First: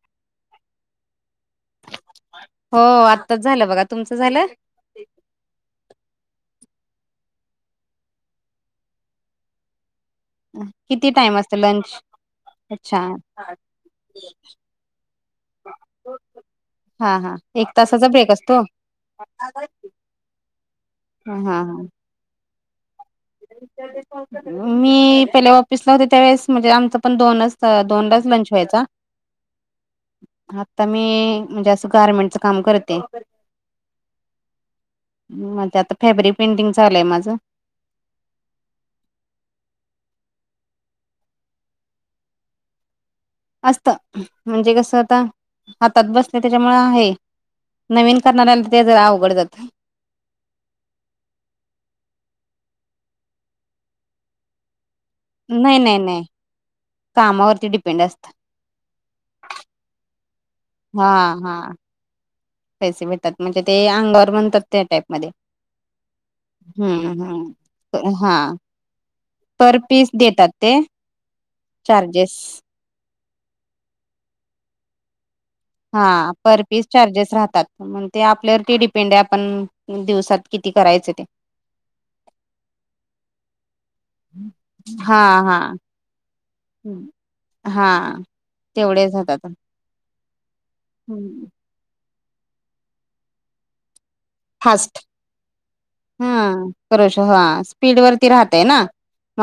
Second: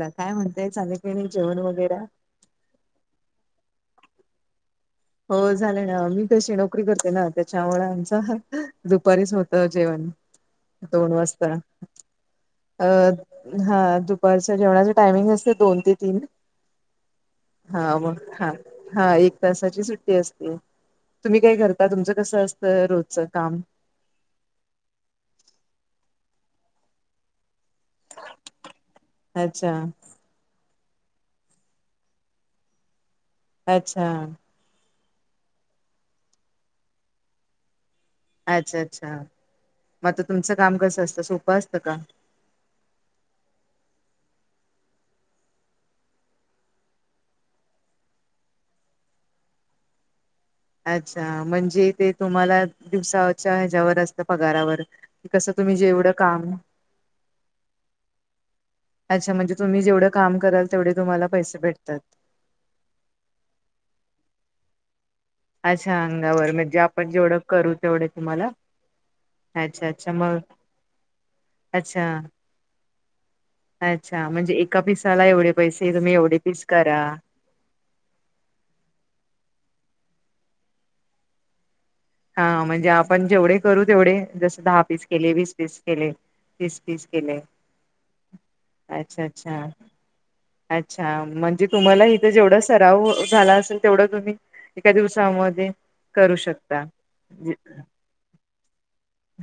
ता काय म्हणताय चालिकणी जेवण वगैरे हो आत्ताच झालं बघा तुमचं झालं हो झाले ना मी कशी नोकरी करते ना त्याच्यामुं आमचं दुपारीच होतं जेवण किती दोन टाइम वाजता असतो लंच अ अच्छा हा दुपारच्या जेवणाच टायमिंग असते दोन ते तीन हा एक हा तासाचा म ब्रेक ह असतो हा एक तासाची सु अस हा तुम्ही काय हा करता तुमचं कसं असतं रोजच काम मी पहिले ऑफिस ला होते त्यावेेळेस म्हणजे आमच पण दोन असत दोन वायचा अच्छा आता मी म्हणजे असं गारमेंटचं काम करते अच्छा म्हजे आता फॅब्रिक पेंटिंग चालूय माझं अच्छा अच्छा मगता तुमचं काम कस असतं सोपं असतं का असत म्हणजे कस आता हातात बसलं त्याच्यामुळे आहे नवीन करणाऱ्याला ते ज अवघड जात अच्छा म्हणजे ते तुम्हाला दिवसाच्या ह्याच्यावर असतं पगारावर कस तुम्ही नाही नाही जेवढं नाही काम कामावरती डिपेंड असत अच्छाणजेुम्ही जवढं काम कल हा हा पैसे भेटतात म्हणजे ते अंगवर म्हणतात त्या टाईपमध्येध्ये अच्छा अंगावर म्हणजे आपण जेवढं करू तेवढे हम्म हा तुम्हाला पर अच्छा पीस अच्छा मग देतात ते अच्छा चार्जेस अच्छा म्हणजे एका पिसाला एवढे पैसे तुम्ही हा एवढे पर पीस करा चार्जेस राहतात मग ते आपल्यावरती डिपेंड आहे आपण दिवसात किती करायचं ते हा म्हणजे आपण जेवढे करू तेवढे जसे दहा पीस हा केले वीस हा पीस केले तीस पीस हम्म. केले हा तेवढेच अच्छा होतात अच्छा अच्छा म्हणजे तुम्हाला इथं जेवढा सराव झाला असेल तेवढं तुम्ही एका फास्ट दिवसामध्ये करू शकता ह जे- स्पीड वती राहतग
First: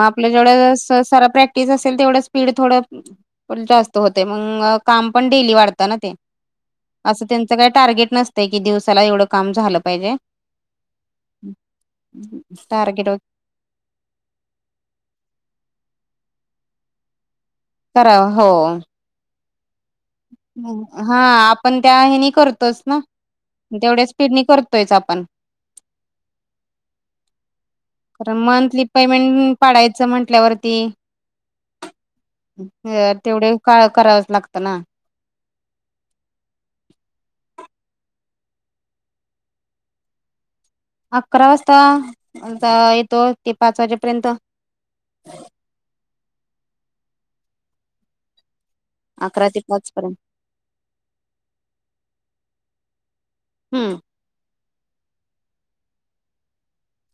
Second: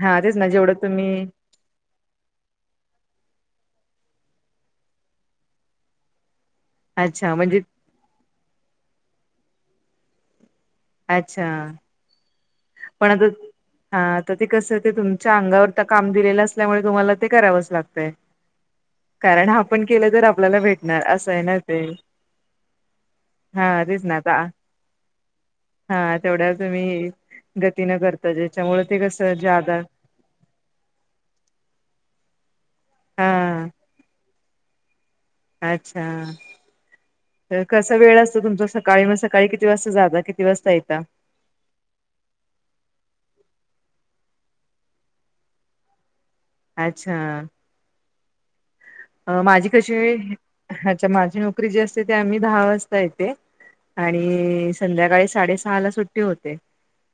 हा आपल्या तेच ना जेवढं ज तुम्ही प्र असेल तेवढं स्पीड थोडं जास्त होते मग काम पण डेली वाढतं ना ते असं अच्छा त्यांचं म्हणजे काय टार्गेट नसतं की दिवसाला एवढं काम झालं पाहिजे अच्छा ह पण आता हा ते कस ते तुमच्या अंगावर काम दिलेलं असल्यामुळे तुम्हाला ते करावंच लागतं करा हो कारण ह हा आपण ते त्या हनी करतोच ना हा तेच तेवढ्या ना आता स्पीडनी करतोयच आपण हा तेवढ्या तुम मही गतीनग कारं मंथली पेमेंट पाडायचं म्हंटल्यावरती तेवढे हा काळ करावच लागतं ना अच्छा तर कसा वेळ असतं तुमच सकाळी मग सकाळी किती वाजता जात किती वाजता येता अकरा वाजताता येतो ते पाच वाजेपर्यंत अच्छा अ अकरा ते माझी पाच कशी पर्यंत अच्छा माझी नोकरी जी असते त आम्ही दहा वाजता येते हम्म आणि संध्याकाळी साडेसहा ला सुट्टी होते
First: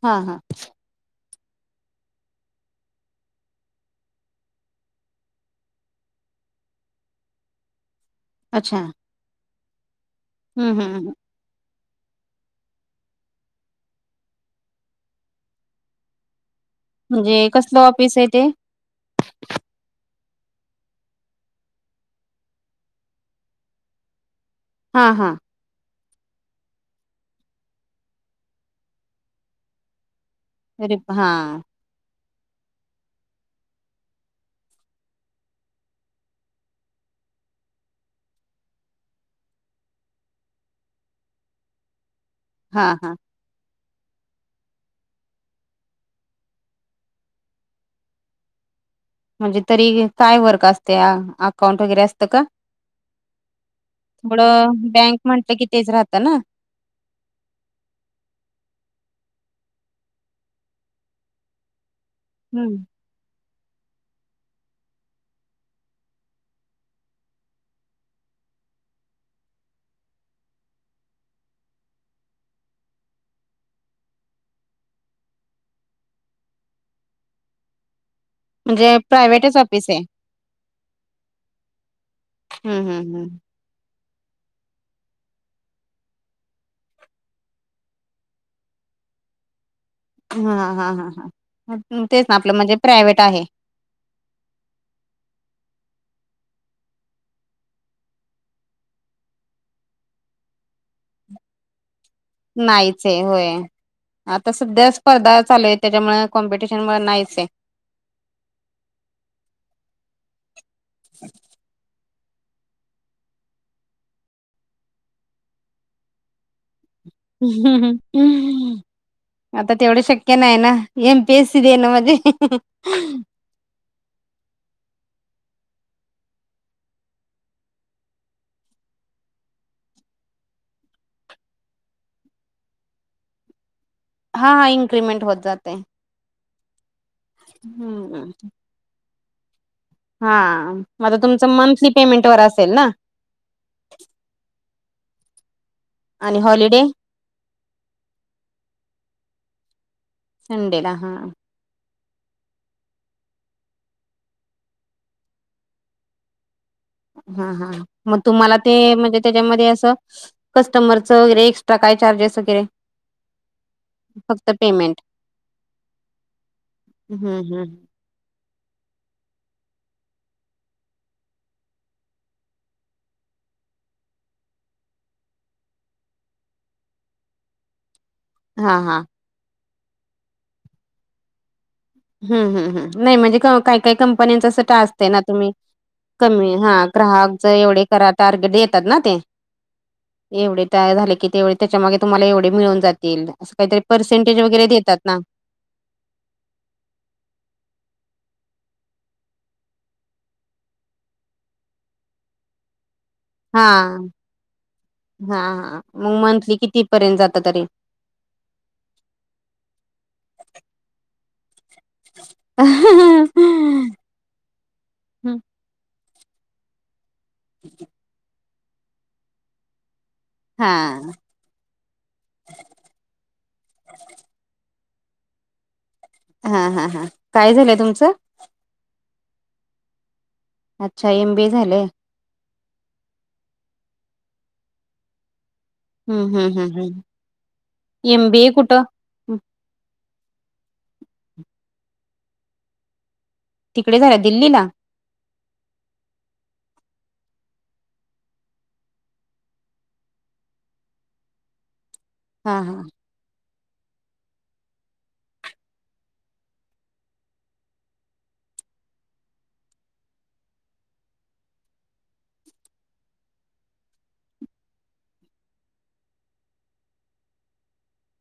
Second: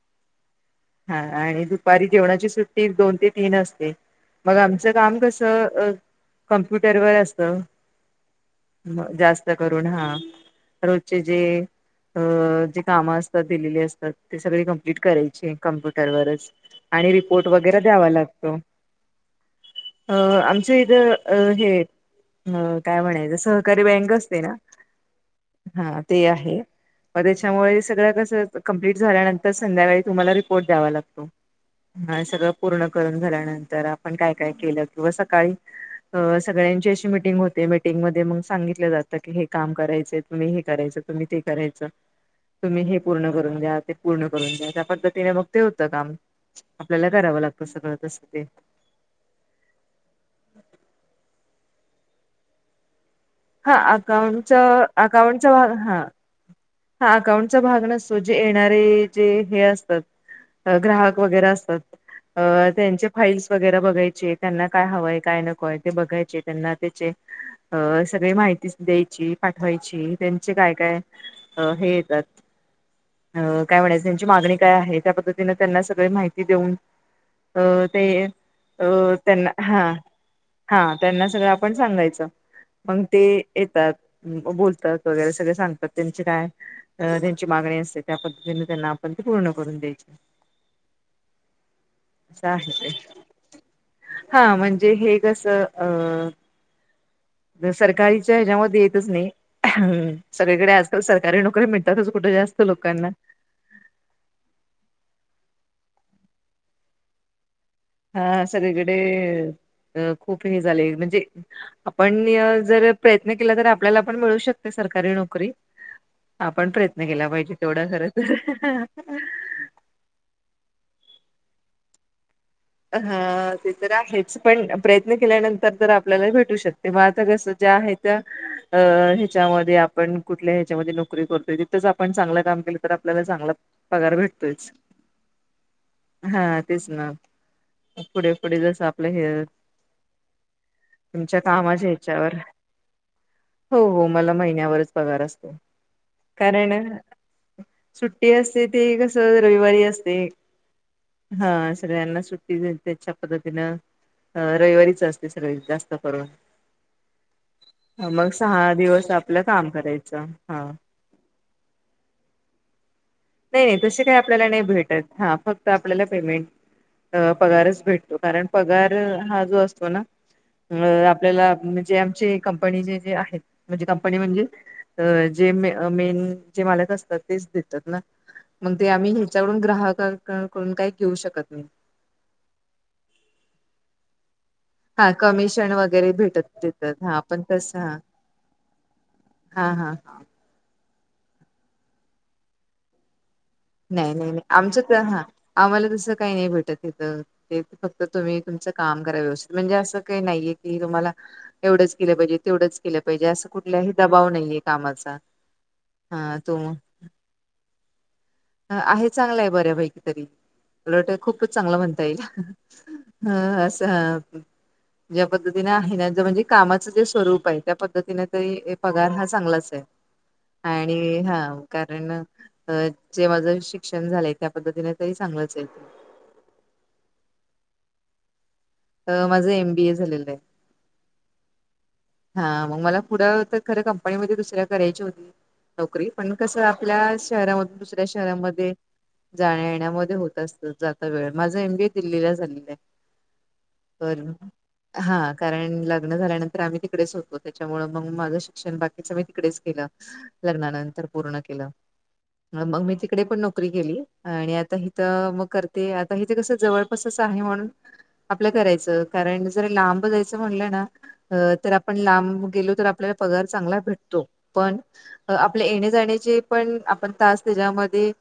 हा हा हा आणि दुपारी जेवणाची सुट्टी दोन ते तीन असते मग आमचं काम कसं अ कॉम्प्युटर बर असते अच्छा जास्त करून हा हम्म हम् रोजचे जे अ जे कामं असतात दिलेली असतात ते सगळे कमप्लीट करायची कम्प्युटरवरच आणि रिपोर्ट म्हणजे वगैरे कसलं द्यावा ऑफिस आहे ते लागतो आमच्या इथे अ हे काय म्हणायचं सहकारी बँक असते ना हा हा हा ते आहे मग त्याच्यामुळे सगळं कसं कंप्लीट झाल्यानंतर संध्याकाळी तुम्हाला रिपोर्ट द्यावा तरी लागतो हा ह सगळं पूर्ण करून झाल्यानंतर आपण काय काय केलं किंवा सकाळी सगळ्यांची अशी मिटिंग होते मीटिंगमध्येध्ये मग सांगितलं जातं की हे काम करायचंय तुम्ही हे करायचं तुम्ही ते करायच तुम्ही हा हे हा पूर्ण कर द्या ते पूर्ण करून द्या त्या पद्धतीने मग ते होतं काम आपल्याला करावं लागतं सगळं तसेच ते म्हणजे तरी काय वर्क असते अकाउंट वगैरे असतं का हा थोड अकाउंटचा बँक अकाउंटचा म्हणत की भाग तेच हा राहत ना हा अकाउंटचा भाग नसतो जे येणारे जे हे असतात ग्राहक वगैरे असतात हम्म त्यां फाईल्स वगैरे बघायचे त्यांना काय हवंय काय नकोय ते बघायचे त्यांना त्याचे अ सगळी माहिती द्यायची पाठवायची त्यांचे काय काय अ ह अं काय म्हणायचं त्यांची मागणी काय आहे त्या पद्धतीनें त्यांना सगळी माहिती देऊन अ ते अ म्हणजे त्यांना प्रायव्हेटच हा ऑफिस आहे. हा त्यांना सगळं आपण सांगायचं हम्म मग हम्म ते हम्म. येतात बोलतात वगैरे सगळे सांगतात काय त्यांची मागणी असते त्या पद्धतीने त्यांना आपण पूर्ण करून द्यायची हा हा ह ह तेच ना असं आपलं आहे म्हणजे ते प्रायव्हेट आहे हा म्हणजे हे कसे अ सरकारीच्या ह्याच्यामध्ये येतच नाही सगळीकडे आजकाल सरकारी नोकरी मिळते तसंच कुठे जास्त नाहीच लोकांना आहे होय आता सध्या स्पर्धा चालू आहे त्यांच्यामुळे कॉम्पिटिशनमुळे नाहीच आहे हा सगळीकडे खूप हे झाले म्हणजे आपण जर प्रयत्न केला तर आपल्याला पण मिळू शकते सरकारी नोकरी आपण प्रयत्न केला पाहिजे तेवढं खरचच आता तेवढं शक्य नाही ना एमपीएस सी दे ना म्हणजे हा ज आहेच पण प्रयत्न केल्यानंतर तर आपल्याला भेटू शकते म आता कस ज्या आहे त्या अ ह्याच्यामध्ये आपण कुठल्या ह्याच्यामध्ये नोकरी करतोय तिथंच आपण चांगलं काम केलं तर आपल्याला चांगलं पगार हा हा भेटतोयच इन्क्रीमेंट होत जातय हा तेच ना पुढे पुढे जस आपलं हे हा मझ तुमच्या तुमचं कामाच्या मंथली पेमेंट ह्याच्यावर वर असेल ना हो हो मला महिन्यावरच पगार असतो आणि कारण हॉलिडे सुट्टी असते ते कस रविवारी असते सडेला हा हा सगळ्यांना सुट त्याच्या पद्धतीनं रविवारीच असते सर्व जास्त परव हा हा मग तुम्हाला सहा ते दिवस म्हणजे आपलं त्याच्यामध्ये काम अस करायचं हा कस्टमरच वगैरे काय च्ेस वगैरे नाही नाही तशी काही आपल्याला फक्त नाही पेमेंट. भेटत हा फक्त आपल्याला पेमेंट अ हम्म हम्म. पगारच भेटतो कारण पगार हा जो असतो ना अ आपल्याला म्हणजे आमचे कंपनी जे जे आहेत म्हणजे कंपनी म्हणजे तर जे मे मेन जे मालक असतात तेच देतात ना मग हा ते हा आम्ही ह्याच्याकडून ग्राहकांकडून काही घेऊ शकत नाही नाही म्हणजे काय काय कंपन्यांच असते हा ना तुम्ही कमिशन वगैरे भेटत कमी हा देतात ग्राहक पण ज तस एवढे करा टार्गेट देतात ना ते हा हा हा एवढे तयार झाले की तेवढे त्याच्या मागे तुम्हाला एवढे मिळून जातील असं काहीतरी नाही नाही पर्सेंटेज नाही वगैरे आमचं तर देतात ना हा आम्हाला तसं काही नाही भेटत तथं ते फक्त तुम्ही तुमचं काम करा व्यवस्थित म्हणजे असं काही नाहीये की तुम्हाला एवढंच केलं पाहिजे तेवढंच केलं पाहिजे असं हा कुठलाही दबाव नाहीेये कामाचा हा तो पर्यंत जात तरी आहे चांगलाय बऱ्यापैकी तरी [unintelligible] खूपच चांगला म्हणता येईल ह असं ज्या पद्धतीने आहे त्यांचं म्हणजे कामाचं जे स्वरूप आहे त्या पद्धतीने तरी पगार हा चांगलाच आहे हा आणि हा कारण अह जे माझं शिक्षण झालंय त्या पद्धतीने तरी चांगलाच हाय हा हा हां काय झालंय तुमचं? तर माझं एम बी ए झालेलं आहे. अच्छा एम बी ए झालंय. हा मग मला पुढं तर खरं कंपनीमध्ये दुसऱ्या करायची होती नोकरी पण हम्म हम्म कसं हम्म आपल्या हम्म शहरामधून दुसऱ्या एम बी ए शहरामध्ये कुठं हं, जाण्या येण्यामध्ये होत असत जास्त वेळ माझं एम बी ए दिल्लीला झालेलं आहे तिकडे झालं बरं दिल्लीला हा कारण लग्न झाल्यानंतर आम्ही तिकडेच होतो त्याच्यामुळे मग माझं शिक्षण बाकीचं मी तिकडेच केलं लग्नानंतर पूर्ण केलं हा आणि हा मग मी ती कडे पण नोकरी केली आणि आता हिथ मग करते आता हिथे कस जवळपासच आहे म्हणून आपलं करायचं कारण जरा लांब जायचं म्हणलं ना अ तर आपण लांब गेलो तर आपल्याला पगार चांगला भेटतो पण अ आपल्या येण्या जाण्याचे पण आपण तास त्याच्यामध्ये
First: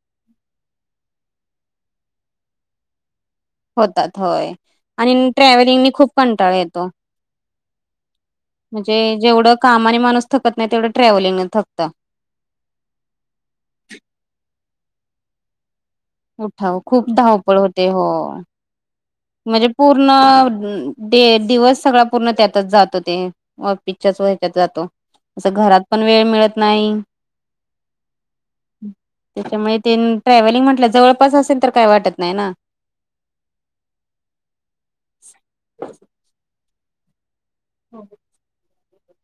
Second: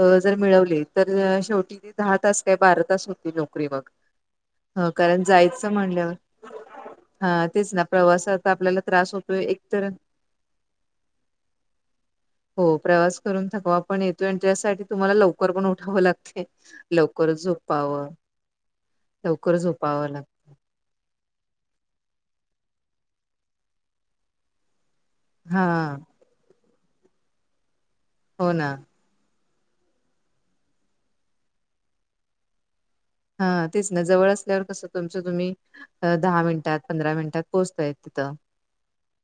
अ जर मिळवले तर शेवटी ते दहा तास काय बारा तास होते नोकरी मग होतात होय अ, आणि कारण जायचं ट्रॅव्हलिंगीने खूप म्हणल्यावर कंटाळा येतो हा तेच ना प्रवासात आपल्याला म्हणजे त्रास होतोय जेवढं एक तर कामाने माणूस थकत नाही तेवढं ट्रॅव्हलिंगने थकत. हो प्रवास करून थकवा पण येतो आणि त्याच्यासाठी तुम्हाला लवकर पण उठावं लागत उठाव खूप लवकर धावपळ होते हो. झोपावं लवकर म्हणजे झोपावं लागत पूर्ण ते दिवस सगळा पूर्ण त्यातच जातो ते ऑफिसच्या हो ह्याच्यात जातो. असं हा घरात पण वेळ मिळत नाही हो ना. त्याच्यामुळे ते ट्रॅव्हलिंग म्हटलं जवळपास असेल तर काही वाटत नाही ना ह तेच ना जवळ असल्यावर कसं तुमचं तुम्ही दहा मिनिटात पंधरा मिनिटात पोचताय तिथ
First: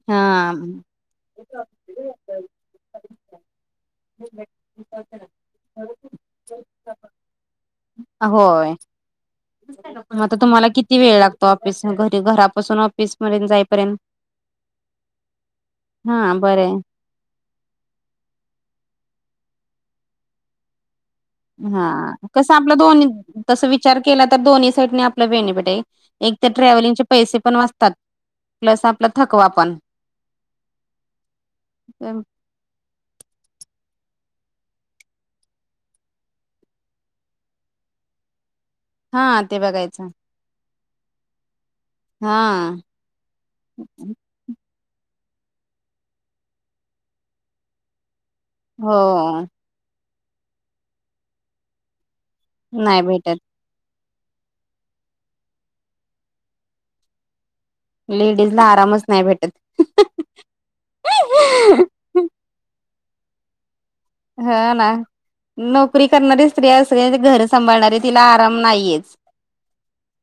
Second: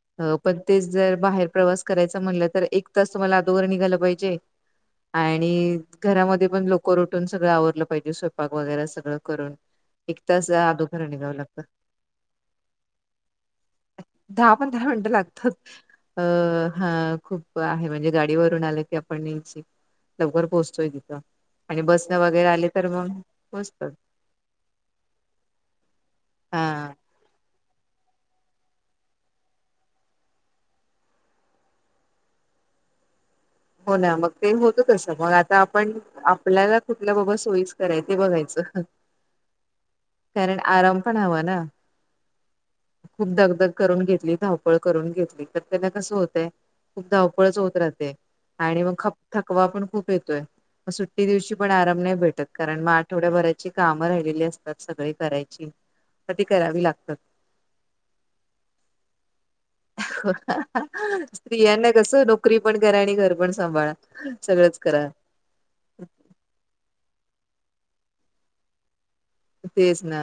हा. पण तेच जर बाहेर प्रवास करायचा म्हणलं तर एक तास तुम्हाला अदोघर निघालं पाहिजे आणि घरामध्ये पण लोक उठून सगळं आवरलं पाहिजे स्वयपाक होय. सगळं करून आता तुम्हाला किती अदोघर वेळ निघावं लागतो लागतं ऑफिस घरी घरापासून ऑफिस पर्यंत जाईपर्यंत? दहा पंधरा मिनटं लागतात अ हा बरं आहे हा खूप म्हणजे गाडीवरून आलं की आपण ने लवकर पोहोचतोय तिथं आणि हा बसन वगैरे कसं आले आपलं तर मग दोन्ही तसं पोहोचतात विचार केला तर दोन्ही साईडने आपलं बेनिफिट आहे, एकतर हा ट्रॅव्हेलिंगचे पैसे पण वाचतात प्लस आपला थकवा पण हा. हो ना मग ते होत तस मग आता आपण आपल्याला कुठल्या बाबा सोयीच कराय ते बघायचं हा ते बघायचं कारण आराम पण हवा ना हा खूप दगदग करून घेतली धाव पळ करून घेतली तर त्यांना कस होतय खूप धावपळच होत राहते आणि मग खप हो थकवा पण खूप येतोय मग सुट्टी दिवशी पण आराम नाही भेटत कारण मग नाही भेटत आठवड्याभराची कामं राहिलेली असतात सगळे करायची म ती करावी लागतात लेडीज ला आरामच नाही भेटत कस नोकरी पण करा आणि घर पण सांभाळा हा सगळंच ना करा नोकरी करणारी स्त्र्रीया असली घर सांभाळणारी तिला आराम नाहीयेच तेच ना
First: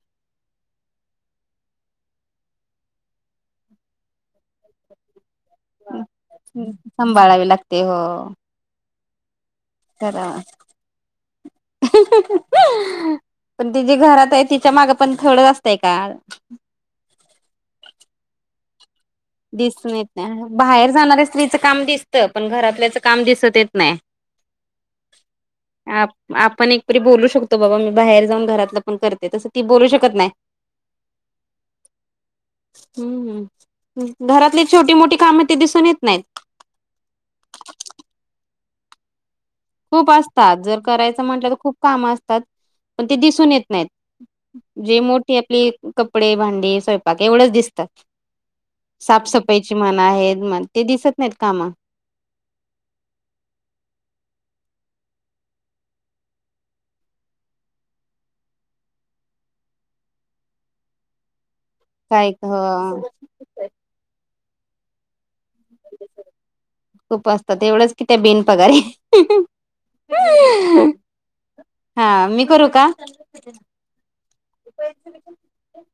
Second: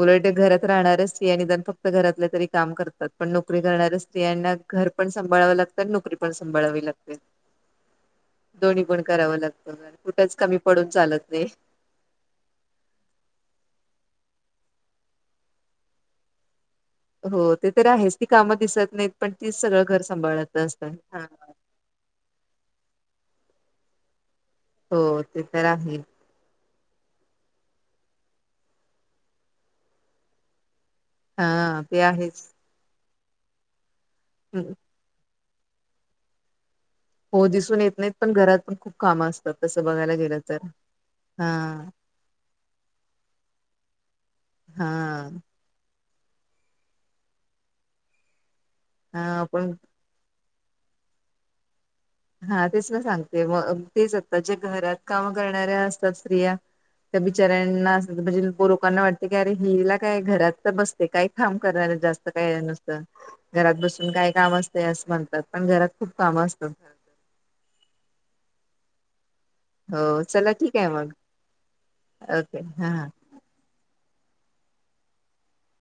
उलट घरात राहणारच स्त्रिया निदान फक्त घरातले तरी काम करतात पण नोकरी करऱ्या स्त्रियांना घर पण सांभाळावं लागत सांभाळावी लागते हो दोन्ही पण करावं लागतं तर कुठेच कमी पडून चालत नाही पण ति जे घरात आहे तिच्या माग पण थोडं असतंय का हो ते तर आहेच ती काम दिसत नाही दिसून येत नाही बाहेर जाणाऱ्या हा स्त्रीचं काम दिसतं पण घरातल्याच काम दिसत येत नाही हो ते तर आहे आपण एकपरी बोलू शकतो बाबा मी बाहेर जाऊन घरातलं पण करते तसं ती बोलू शकत नाही हा ते आहेच हम्मम् घरातली हम्म. छोटी मोठी कामं ते दिसून येत नाहीत हो दिसून येत नाहीत पण घरात पण खूप काम असत खूप असतात जर करायचं म्हटलं तर खूप हा. काम असतात पण ते दिसून येत नाहीत जे हा मोठे आपले कपडे भांडे स्वयंपाक एवढच दिसतात हा पण साफसफाईची म्हन आहेत म ते दिसत नाहीत कामा हा तेच ना सांगते मग तेच आत्ता जे घरात काम करणाऱ्या असतात स्त्रिया तर बिचाऱ्यांना म्हणजे लोकांना वाटते की अर हिला काय घरात तर बसत ते काही फाम करणार जास्त काय नुसतं घरात बसून काय काम असते असं म्हणतात पण घरात खूप काम असतं खूप वा असतात एवढंच की त्या बेन पगारे हो चला ठीक आहे मग हा मी ओके करू हा का?